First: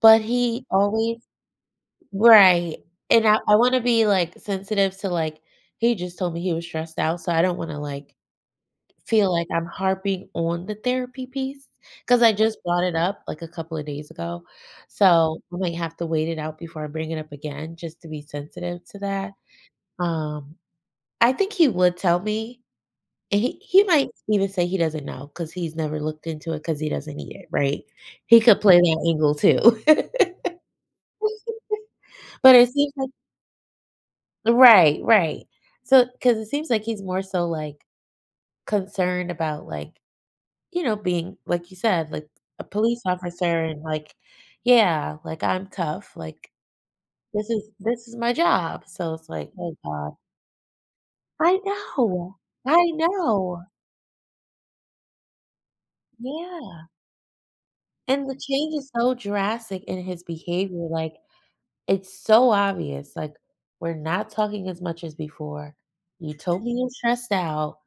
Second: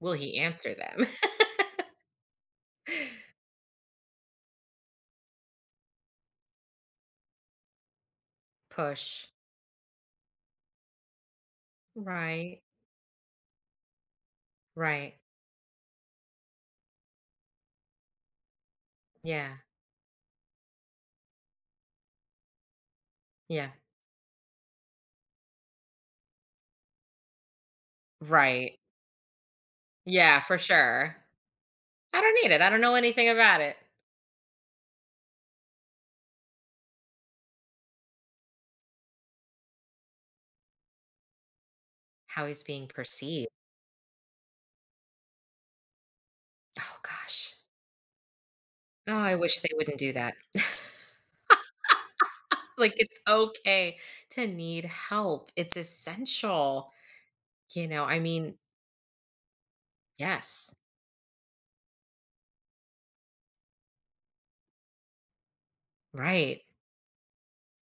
Will But he he answer them? always right, and I I wanna be, like, sensitive to, like he just told me he was stressed out, so I don't wanna, like, Push. feel like I'm harping on the therapy piece 'cause I Right. just brought it up, like, a couple of days ago, Right. so I might have to wait it out before I bring it up again just to be sensitive to that. Yeah. Um, I think he would tell me. He Yeah. he might even say he doesn't know 'cause he's never looked into it 'cause he doesn't need it, right? He could Right. play that angle too. Yeah, for sure. I don't need But it, it I don't seems know like anything about it. Right, right. So 'cause it seems like he's more so, like, concerned about, like, you know, being like you said, like How he's a being police perceived? officer and like, yeah, like, "I'm tough," Like, Oh "This gosh. is this is my job," Oh, so it's I like, wish they "Oh wouldn't god." do that. I know, I Like, it's know. okay to need help, it's Yeah. essential. You know, I And the mean, change is so drastic in his Yes. behavior, like, it's so obvious, like, we're not talking as much as before, you told Right. me you're stressed out,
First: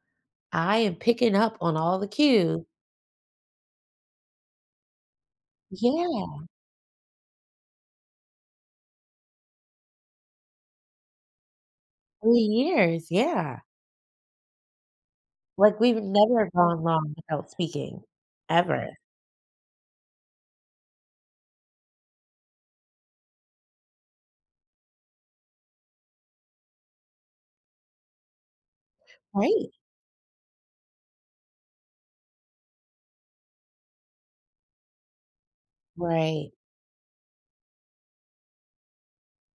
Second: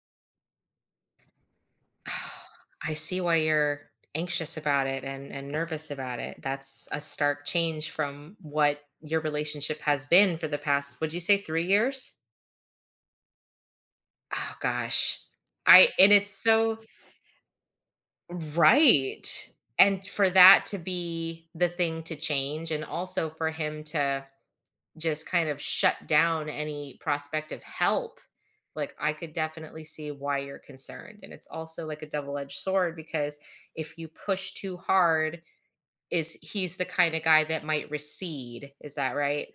I am picking up on all the Oh, cue. I see why you're anxious about it and and nervous about it, Yeah. that's a stark change from what your relationship has been for the past, would you say 3 years? 3 years, yeah. Oh gosh. Like, I we've and it's never so gone long without speaking, ever. Right. And for that to be the thing to change and also for him to just kind of shut down any prospective help, like, I could Right. definitely see why you're concerned, and it's also like a double edged sword because if you push too hard, is Right. he's the kind of guy that might recede, is that right?